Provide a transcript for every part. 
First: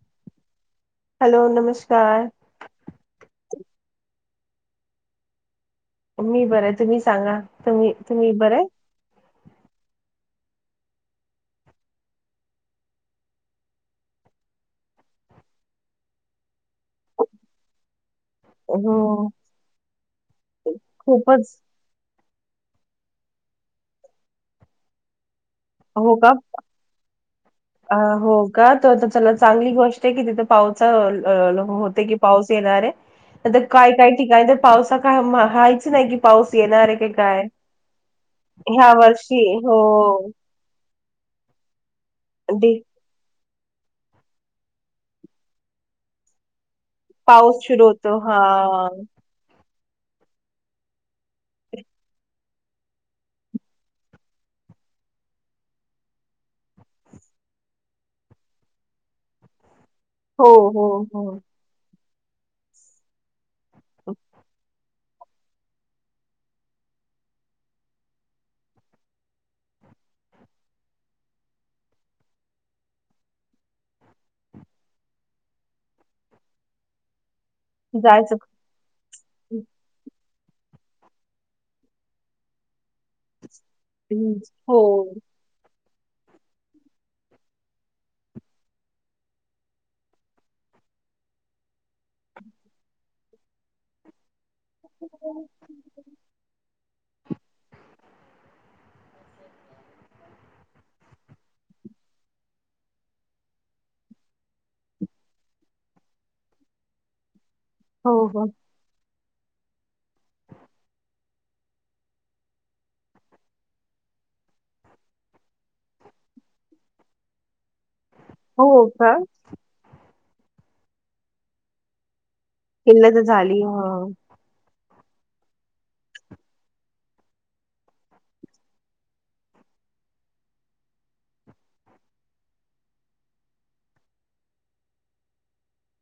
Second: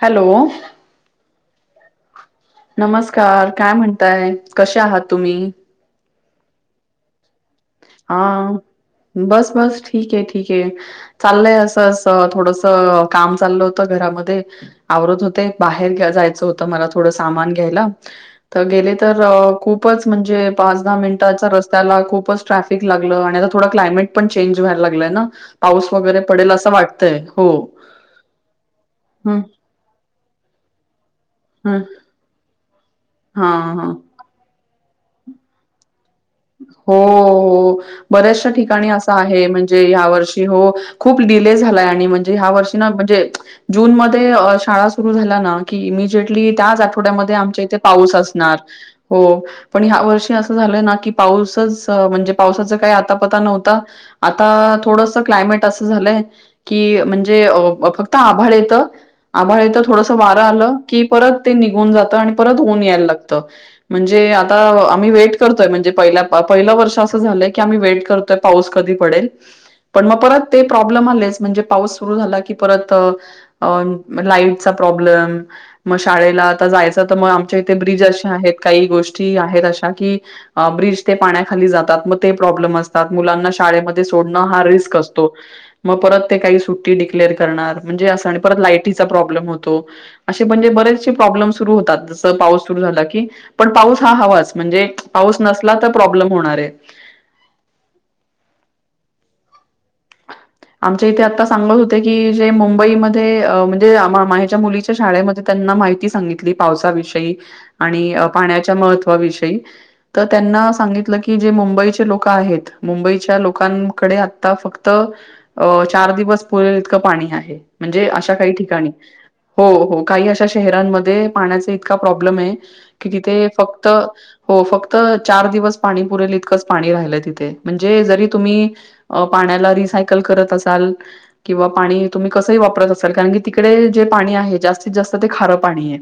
Hello hello नमस्कार नमस्कार काय म्हणताय कसे आहात तुम्ही मी बरं तुम्ही सांगा तुम्ही तुम्ही हा बरे बस बस ठीक आहे ठीक आहे चालय असं अस थोडस काम चाललं होतं घरामध्ये आवरत होते बाहेर जायचं होतं मला थोडं सामान घ्यायला तर गेले तर हो खूपच म्हणजे पाच दहा मिनिटाच्या खूपच रस्त्याला खूपच ट्रॅफिक लागलं आणि आता थोडं क्लायमेट पण चेंज व्हायला लागलंय ना पाऊस हो वगैरे का पडेल असं वाटतंय हो अ हो का तर चला ह चांगली गोष्ट आहे कि तिथे पाऊस चालू ह होतोयकी पाऊस येणार हा आहे हा काय काय ठिकाणी तर पावसा कायहाायचं नाही कि हो हो बऱ्याचशा ठिकाणी ह्या असं वर्षी आहे हो म्हणजे या वर्षी हो खूप डिले झालाय आणि म्हणजे ह्या दे वर्षी ना म्हणजे जून मध्ये शाळा सुरू झाला ना की इमिजिएटली त्या थोडा मध्ये आमच्या पाऊस इथे सुरू पाऊस होतो हा असणार हो पण ह्या वर्षी असं झालंय ना की पाऊसच म्हणजे पावसाच काही आतापता नव्हता आता थोडस क्लायमेट असं झालंय की म्हणजे फक्त आभाळ येत आभाळ येत थोडस वारं हो आलं हो की हो परत ते निघून जात आणि परत ऊन यायला लागत म्हणजे आता आम्ही वेट करतोय म्हणजे प पहिलं वर्ष असं झालंय की आम्ही वेट करतोय पाऊस कधी पडेल पण मग परत ते प्रॉब्लेम आलेच म्हणजे पाऊस सुरु झाला की परत अ लाईटचा प्रॉब्लेम मग शाळेला आता जायच तर मग आमच्या इथे ब्रिज अशे जायचं आहेत काही गोष्टी आहेत अशा कि ब्रिज ते पाण्याखाली जातात मग ते प्रॉब्लेम असतात मुलांना शाळेमध्ये सोडणं हा हो रिस्क असतो मग परत ते काही सुट्टी डिक्लेअर करणार म्हणजे असं आणि परत लायटीचा प्रॉब्लेम होतो असे म्हणजे बरेचसे प्रॉब्लेम सुरू होतात जसं पाऊस सुरु झाला की पण पाऊस हा हवाच म्हणजे पाऊस नसला तर प्रॉब्लेम होणार आहे आमच्या इथे आता सांगत होते की जे मुंबईमध्ये म्हणजे माझ्याच्या मुलीच्या शाळेमध्ये त्यांना माहिती सांगितली पावसाविषयी आणि हो हो पाण्याच्या महत्त्वाविषयी तर त्यांना सांगितलं की जे मुंबईचे लोक आहेत मुंबईच्या लोकांकडे आता फक्त अ चार दिवस पुरेल इतकं पाणी आहे म्हणजे अशा काही हो ठिकाणी का हो हो काही अशा शहरांमध्ये पाण्याचा इतका प्रॉब्लेम आहे की किल्ल तर तिथे झाली फक्त हो हो फक्त चार दिवस पाणी पुरेल इतकंच पाणी राहिलं तिथे म्हणजे जरी तुम्ही अ पाण्याला रिसायकल करत असाल किंवा पाणी तुम्ही कसंही वापरत असाल कारण की तिकडे जे पाणी आहे जास्तीत जास्त ते खारं पाणी आहे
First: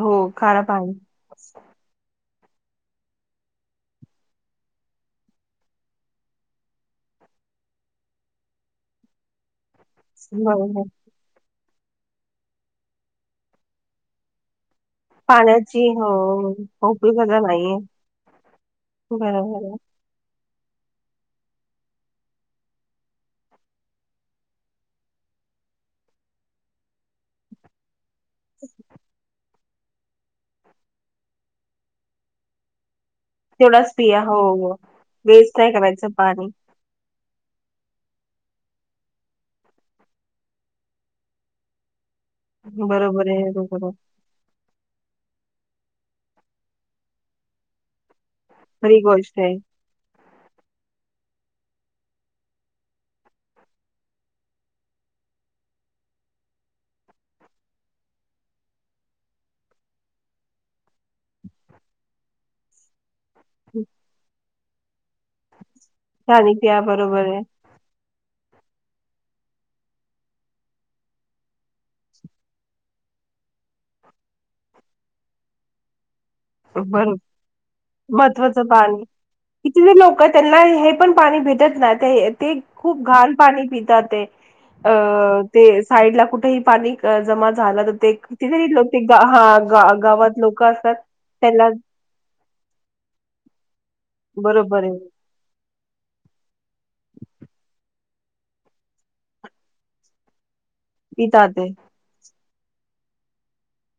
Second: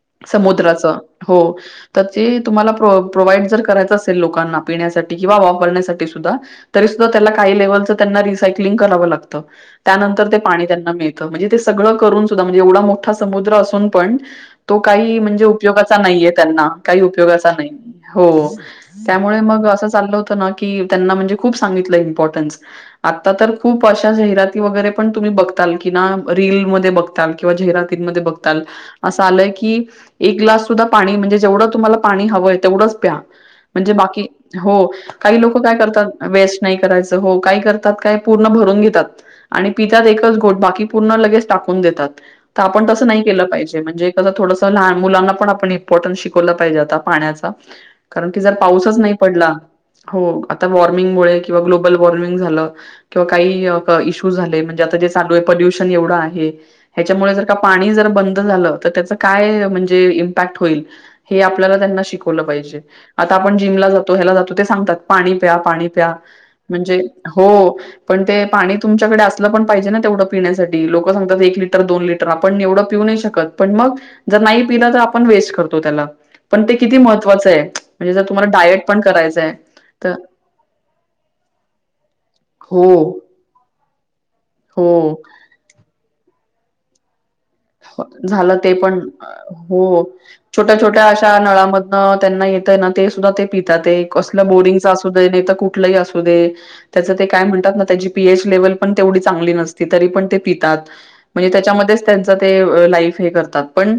हो खारा समुद्राच पाणी हो तर ते तुम्हाला प्र प्रोव्हाइड जर करायचं असेल लोकांना पिण्यासाठी किंवा वापरण्यासाठी सुद्धा तरी सुद्धा त्याला काही लेव्हलचं त्यांना रिसायकलिंग करावं लागतं त्यानंतर ते पाणी बरोबर त्यांना मिळत म्हणजे ते सगळं करून सुद्धा म्हणजे एवढा मोठा समुद्र असून पण तो काही म्हणजे पाण्याची उपयोगाचा हो नाहीे त्यांना काही उपयोगता उपयोगाचा नाही नाहीये हो त्यामुळे बरोबर मग आहे असं चाललं होत ना की त्यांना म्हणजे खूप सांगितलं इम्पॉर्टन्स आता तर खूप अशा जाहिराती वगैरे पण तुम्ही बघताल कि ना रीलमध्ये बघताल किंवा जहिराती बघ असं आलय की एक ग्लास सुद्ध पाणी म्हणजे जेवढं तुम्हाला पाणी हवंय तेवढंच प्या म्हणजे बाकी हो काही लोक वेस्ट नाही काय करायचं करतात पाणी वेस्ट नाही करायचं हो काय करत का पूर्ण भरून घेतात आणि पित एकच गो बाकी पूर्ण लगेच टाकून देतात आपण तसं नाही बरोबर केलं आहे पाहिजे बरोबर आहे. म्हणजे. थोडस लहान मुलांना पण आपण इम्पॉर्टन्स शिकवला पाहिजे आता पाण्याचा. कारण की जर पाऊसच खरी नाही गोष्ट पडला आहे हो आता वॉर्मिंगमुळे किंवा ग्लोबल वॉर्मिंग झालं. किंवा काही इश्यू झाले म्हणजे आता जे चालू आहे पोल्युशन एवढं आहे. ह्याच्यामुळे जर का पाणी जर बंद झालं तर त्याचं काय म्हणजे इम्पॅक्ट होईल. हे आपल्याला त्यांना शिकवलं पाहिजे. आता आपण जिमला जातो ह्याला जातो ते सांगतात पाणी प्या पाणी प्या पाणी प्या म्हणजे बरोबर आहे हो. पण ते पाणी तुमच्याकडे असलं पण पाहिजे ना तेवढं पिण्यासाठी लोकं सांगतात एक लिटर दोन लिटर आपण एवढं पिऊ नाही शकत. पण मग जर नाही पिलं तर आपण वेस्ट करतो त्याला. पण ते किती बरो महत्त्वाचं आहे म्हणजे जर तुम्हाला महत्त्वाचं डायट पण पाणी करायचंय किती जे तर. लोक त्यांना हे पण पाणी भेटत नाही ते हो खूप घण पाणी पितात ते. अ हो ते साईडला कुठही पाणी जमा. झाला तर ते झालं तिथेिथ लोक पण ते हा गावात लोक असतात. त्या त्याला नळामधन त्यांना येतय ना ते सुद्धा ते पितात असलं बोरिंग. बरोबर आहे नाही तर कुठलाही असू दे. त्याचं ते काय म्हणतात ना त्याची पीएच लेवल पण तेवढी चांगली नसती तरी पण ते पितात. पितात म्हणजे ते त्याच्यामध्येच त्यांच ते लाईफ हे करतात पण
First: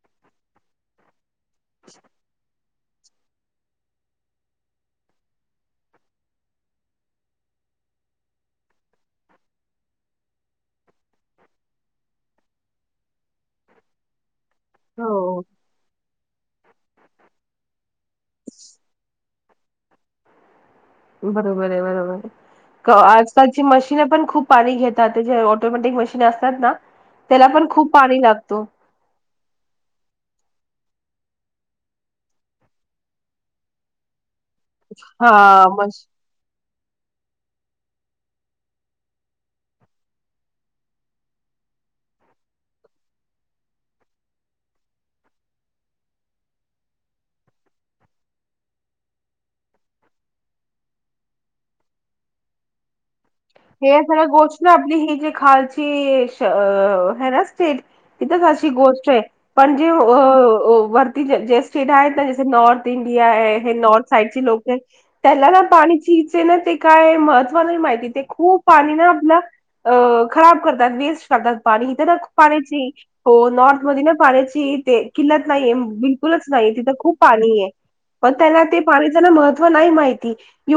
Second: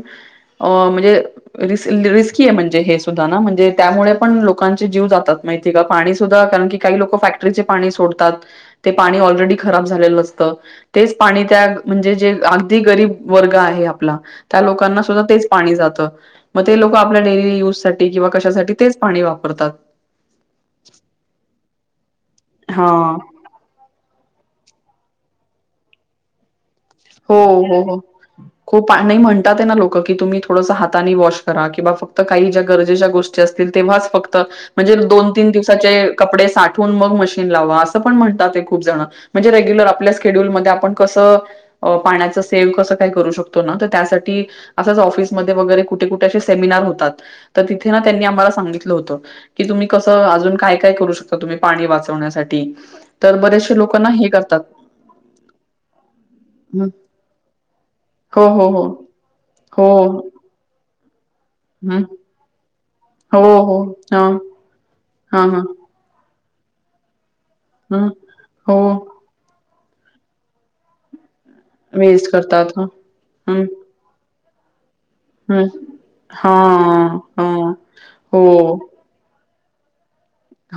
म्हणजे. रिस्की आहे म्हणजे हे. म्हणजे त्यामुळे पण लोांचे जीव जातात माहिती का पाणी सुद्धा कारण की काही लोक फॅक्. चे पाणी सोडतात. ते पाणी ऑलरेडी खराब झालेलं असतं तेच पाणी त्या म्हणजे जे अगदी गरीब. वर्ग आहे आपला त्या लोकांना सुद्धा हो तेच पाणी जात. मग ते लोक आपल्या डेली यूजसाठीठी किंवा कशासाठी तेच पाणी वापरतात. बरोबर आहे बरोबर हा आहे आज. त्याची मशीन पण खूप पाणी घेतात जे ऑटोमॅटिक मशीन असतात ना. त्याला पण खूप पाणी लागतो. म्हणात ना लोक की तुम्ही थोडं हाता वॉश करा किंवा फक्त का ज्या गरजेच्या गोष्टी. तेव्हा फक्त म्हणे दोन हा तीन मश दिवसाचे. कपडे साठवून मग मशीन लावा असं पण म्हणतात ते खूप जण. म्हणजे रेग्युलर आपल्या स्केड्युलमध्येध्ये आपण कसं. पाण्याच सेव कसं काही करू शकतो ना तर त्यासाठी. असंच ऑफिसमध्ये वगैरे कुठे कुठेे सेमिनार होतात तर तिथे ना त्यांनी आम्हाला सांगितलं होतं. कि तुम्ही कसं अजून काय काय करू शकता तुम्ही पाणी वाचवण्यासाठी. तर बरेचसे लोकांना हे करतात. म हेी जे खाल्ची. हं. तथ हो, हो, अ हो. गोष्ट पण हो. जे. ज्या स्टेट हं. आहेत ना ज नॉर्थ इंडिया हो, आहे हे हो. नॉर्थ साईड हां, चे लोक त्याला हां, ना हां, पाणी. तिचे ना ते काय महत्वा नाही माहिती हां. ते खूप हो, पा. खराब करतात वेस्ात. पाणी इथं ना वेस्ट करतात. पाण्याची हं, हो हं, नॉर्थ मध्ये ना पाण्याची तेे. किल्लत हं. नाहीये बिलकुलच नाही तिथं खूप हां, पाणी आहे. हां. पण हो, त्याना ते पाण्याचं ना महत्व नाही माहिित.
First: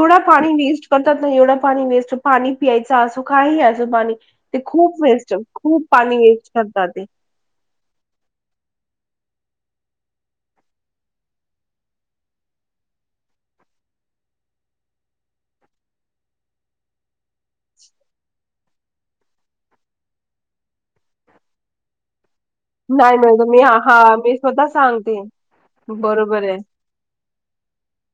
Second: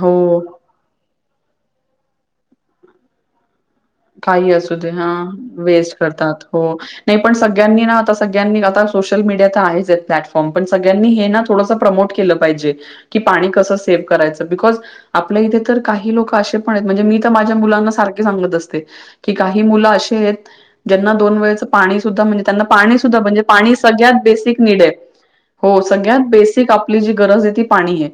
हो. पाणी वेस्ट करतात ना एवढ पाणी वेस्ट पाणी पियच. काही असं पाणी काही ते असू दे खूप हा वेस्ट खूप वेस्ट पाणी ये करतात हो कतात ते. नाही पण सगळ्यांनी ना आता सगळ्यांनी आता सोशल मीडिया तर आहेच प्लॅटफॉर्म पण सग्यांनी हे ना थोडं प्रमोट. पाहिजे की पाणी कस सेव करायचं बिकॉज. आपल्या इथे तर काही लोक असे पण आहेत म्हणजे मी तर माझ्या मुलांना सारखे सांगत असत. काही मु असे आहेत ज्यांना दोन वे पाणी सुा म्हण. त्यांना पाणी नाही सुद्धा म्हणजे मॅडम मी पाणी हा सगळ्यात मी बेसिक स्वतः नीड आहे. सांगते हो सगळ्यात बरोबर आहे बेसिक आपली जी गरज आहे ती पाणी आहे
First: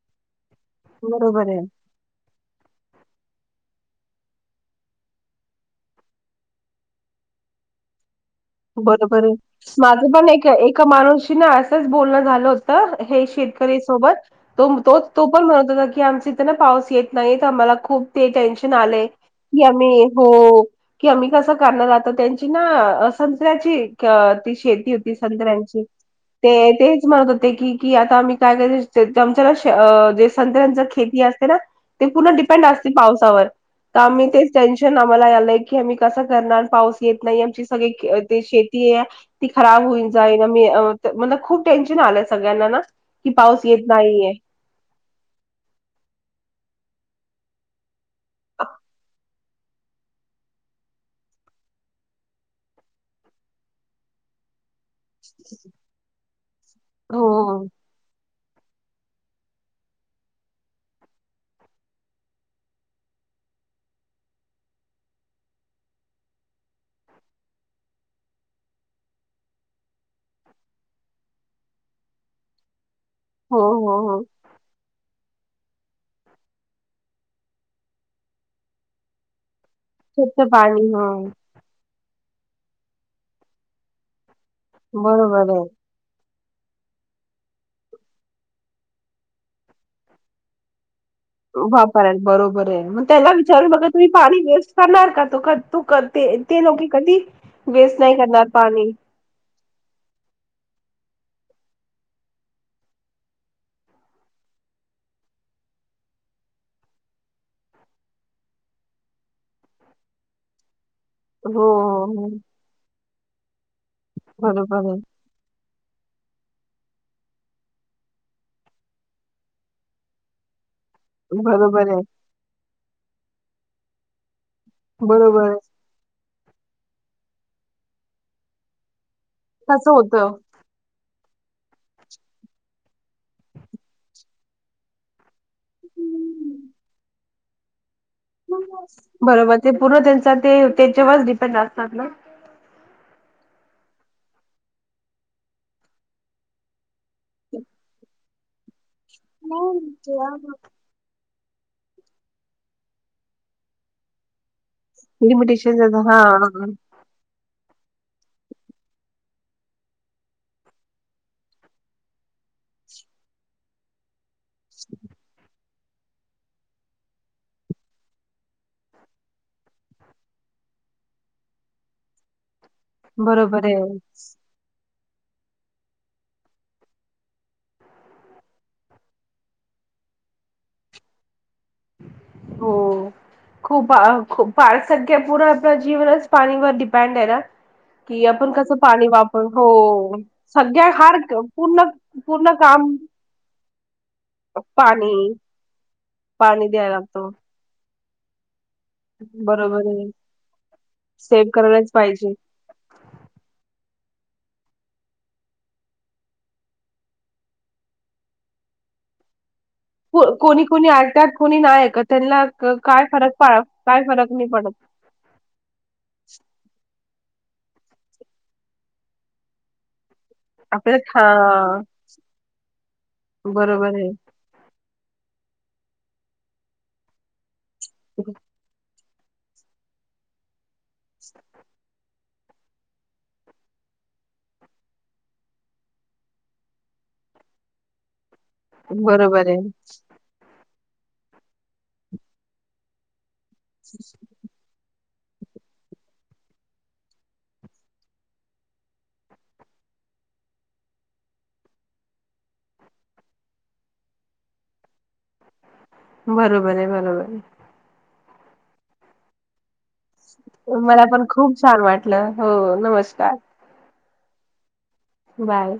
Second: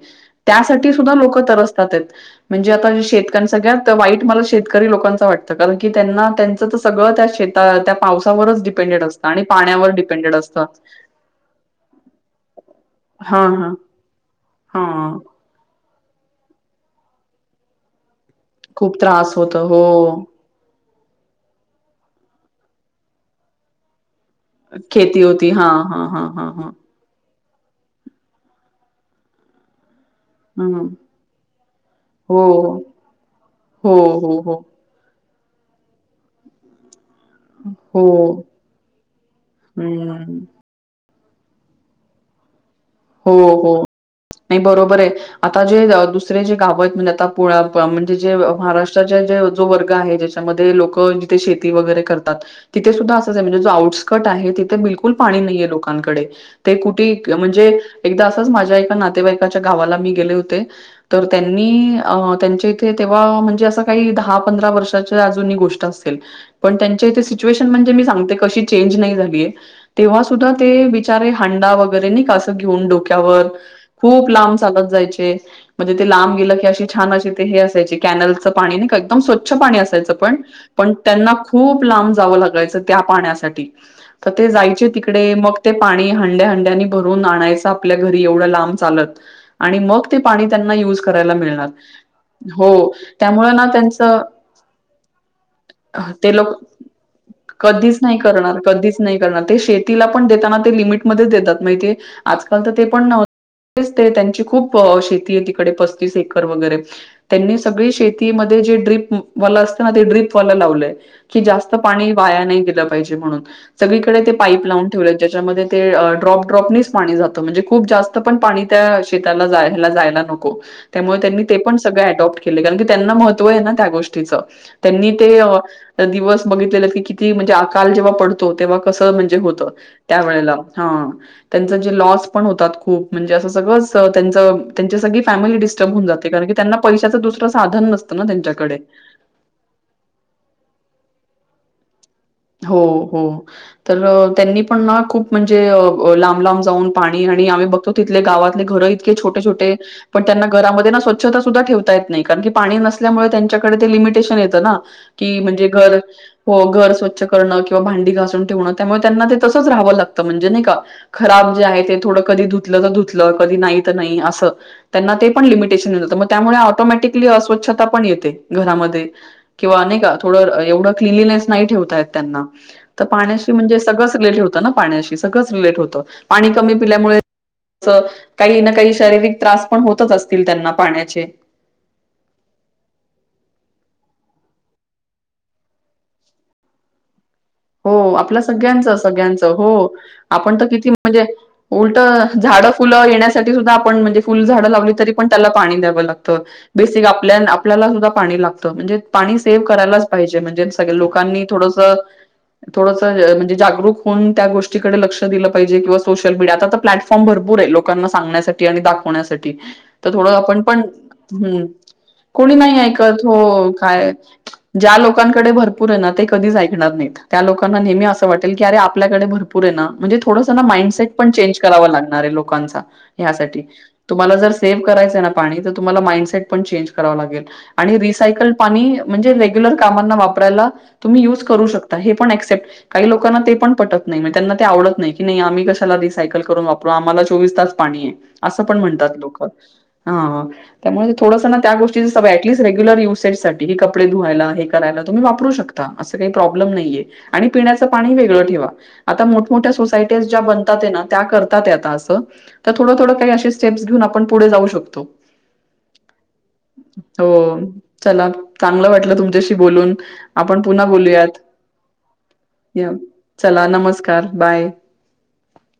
त्यासाठी सुद्धा लोक बरोबर आहे तरसतात आहेत. म्हणजे आता शेतक्यां सगळ्यात वाईट मला शेतकरी लोकांचा वाटत कारण की त्यांना त्यांच तर सगळं त्या श बरोबर पाण्यावर माझं पण डिपेंडेड एक असतं. एका माणूसशी ना असंच बोलणं झालं होत. तर हे हां हां शेतकरी सोबत तो तो हां तो पण म्हणत होता की आमच्या इथे ना पाऊस येत नाही तर आम्हाला खूप ते टेन्शन आ खूप त्रास होतो की हो आम् हो की आम्ही कसं करण जातो त्यांची ना संत्याची शेती होती खेती हां संत्र्यांची हां हां हां हां ते म्हणत होते की की आता आमही काय आच्या हं ख पण हो पे पावसा हो हो हो [inaudible] आम्हाला आलंय की आम्ही कसां करणार पाऊस येत नाही आमची सग हो ते शेती आहे ती खराब होईल जाई हम्म म म्हण खूप टेन्शन आलंय सगळ्यांना ना, कि हो पाऊस हो येत नाहीये नाही बरोबर आहे आता जे दुसरे जे गाव आहेत म्हणजे आता पुळा म्हणजे जे महाराष्ट्र जो वर्ग आहे ज्याच्यामध्ये लोक जिथे शेती वगैरे करतात. तिथे सुद्ध अस म्हणे जो आउटस्कट आहे तिे बि फुल पाणी नाहीये लोकांकडे ते कुठे हो हो म्हणजे एकदा असंच माझ्या एका नातेवाईकाच्या गावाला मी गेले होते. तर त्यांनी अ त्यांच्या इथे तेव्हा म्हणजे असं काही दहा पंधरा वर्षाच्या अजून गोष्टी त्यां स म्हणे मी स क चेंज नाही झाली [inaudible] तेव्हा सुद्धा ते बिचारे हांडा वगैरे नाही कासत, घेऊन डोक्यावर हो हो हो खूप लांब चालत जायचे, म्हणजे ते लांब गेलं की अशी छान अशी ते हे असायची कॅनलचं पाणी नाही का एकदम स्वचछ पाणी अस पण स्वच्छ पाणी पण हो त्यां खूप लांब जावं लागायचं त्या पाण्यासाठी तर ते जायचे तिकडे बरोबर मग आहे ते पाणी हंड्या हंड्यानी भरून आणायच, [unintelligible] वापराय बरोबर आहे मग त्याला त्यामुळे ना विचारून बघा तुम्ही त्यांचं पाणी वेस्ट करणार का तो का, तू क ते ते लोके कधी कधीच नाही करणार कधीच नाही करणार ते शेतीला पण देताना ते लिमिटमध्येध्येच देतात माहि ते, आजकाल तर ते पण नव्हच ते त्यांची खूप शेती आहे तिकडे पस्तीस एकर वगैरे त्यांनी सगळी शेतीमध्ये जे ड्र्रीपवाला असतं ना ते ड्र्रीपवाला लावलंय, कि हो जास्त पाणी हो हो. वाया नाही गेलं पाहिजे म्हणून सगळीकडे ते पाईप लावून बरोबर आहे ठेवले. ड्रपड्रप [inaudible] पाणी जातो म्हणजे खूप जास्त पण पाणी त्या शेताला जायला -जायला नको, त्यामुळे त्यांनी ते पण बरोबर सगळ आहे ऍडॉप्ट केलंय कारण की त्यांना महत्त्व आहे ना त्या गोष्टीचं त्यांनी ते बरोबर आहे दिवस बघितलेले की किती म्हणजे अकाल जेव्हा पडतो तेव्हा कसं म्हणजे होत कसं त्या होतं वेळेला हा त्यांच जे लॉस पण होतात खूप म्हणजे अस सगळं त्यांच त्यांची सगळी फॅमिली डिस्टर्ब् होऊन जाते कारण की त्यांना पैशाचं साधन नसतं ना त्यांच्याकडे बरोबर ते पूर्ण त्यांचा ते त्यांच्यावर डिपेंड असतात ना [inaudible] हो -हो तर त्यांनी पण ना खूप म्हणजे लांब लांब जाऊन पाणी आणि आम्ही बघतो तिथले गावातले घरे इतके छोटे- छोटे पण त्यांना घरामध्ये स्वच्छता सुद्धा ठेवता येत नाही कारण की पाणी नसल्यामुळे त्यांच्याकडे ते लिमिटेशन येतं ना, की म्हणजे लिमिटेशन घर हा हो घर स्व स्वच्छ करन किंवा भांडी घासून ठेवन त्यामुळे त्यांना ते तसंच राहावं लागतं म्हणजे नाही का खराब जे आहे ते थोडं कधी धुतलं तर धुतलं कधी नाही तर नाही असं त्यांना ते पण लिमिट [unintelligible] त्यामुळे‌ ऑटोमॅटिक अस्वच्छता पण येते घरामध्ये किंवा अनेक थोडं एवढं क्लिनलीनेस नाही ठेवताय त्यांना तर पाण्याशी बरोबर आहे म्हणजे सगळंच रिलेटेड होतं ना पाण्याशी सगळंच रिलेट होतं पाणी कमी पिल्यामुळे काही ना काही शारीरिक त्रास पण होतच असतील त्यांना पाण्याचे हो. खूप खूप पाारसंख्या पूर्ण आपलं जीवनच पाणीवर डिपेंड आहे ना. हो कि आपल्या आपण कसं सगळ्यांचं पाणी वापर सगळ्यांचं हो आपण तर किती सगळ्या हार म्हणजे पूर्ण उलट पूर्ण झाडं काम फुलं येण्यासाठी सुद्धा आपण म्हणजे फुल झाडं लावली तरी पाणी पण त्याला पाणी द्यावं लागत. पाणी द्यायला बेसिक लागतो आपल्या आपल्याला सुद्धा पाणी लागतं म्हणजे पाणी सेव्ह बरोबर करायलाच आहे पाहिजे म्हणजे सगळं लोकांनी सेव्ह करायलाच थोडसं. पाहिजे थोडं म्हणजे जागरूक होऊन त्या गोष्टीकडे लक्ष दिल पाहिजे किंवा सोशल मीडिया आता लॅटफ फॉर्म भरपूर आहे लोकांना सांगण्यासाठी दाखवण्यासाठी तर थोडं को- आपण कोणी पण कोणी ऐकतात कोणी हम् नाही ऐकत त्यांना कोणी क- नाही काय ऐकत फरक पड हो काय? फरक नाही पडत ज्या लोकांकडे भर. भरपूर आहे ना ते कधी ऐकणार नाहीत त्या लोकांना नेहमी असं वाटेल की अरे आपल्याकडे भरपूर आहे ना. म्हणजे थोड आपल्याला माडसेट पण चेंज हा कराव लागणार लोकांचा यासाठी बरोबर आहे तुम्हाला जर सेव करायचंय ना पाणी तर तुम्हाला माइंडसेट पण चेंज करावं लागेल आणि रिसायकल पाणी म्हणजे रेग्युलर कामांना वापरायला तुम्ही युज करू शकता हे पण क्सेप्ट काही लोकांना ते पण पटत नाही मग त्यांना ते आवडत नाही की नाही आम्ही कशाला रिसायकल करून वार मग आम्हाला चोवीस तास पाणी आहे असं पण म्हणतात लोक. बरोबर आहे हा त्यामुळे थोडस त्या गोष्टी ऍटलिस्ट रेग्युलर युसेटसाठी हे कपडे धुवायला करायला तुम्ही वापरू शकता असं काही प्रॉब्लेम नाहीये आणि पिण्याचं पाणी वेगळं ठेवा. आता मोठमोठ्या सोसायटीज ज्या बनतात ना त्या करतात आता असं. तर थोडं -थोडं काही असे स्टेप्स घेऊन आपण पुढे जाऊ शकतो बरोबर आहे [inaudible] [inaudible] बरोबर आहे हो चला चांगलं वाटलं तुमच्याशी बोलून आपण [inaudible] पुन्हा मला पण बोलूयात. खूप छान वाटलं हो या नमस्कार. चला नमस्कार. चल बाय [inaudible] बाय.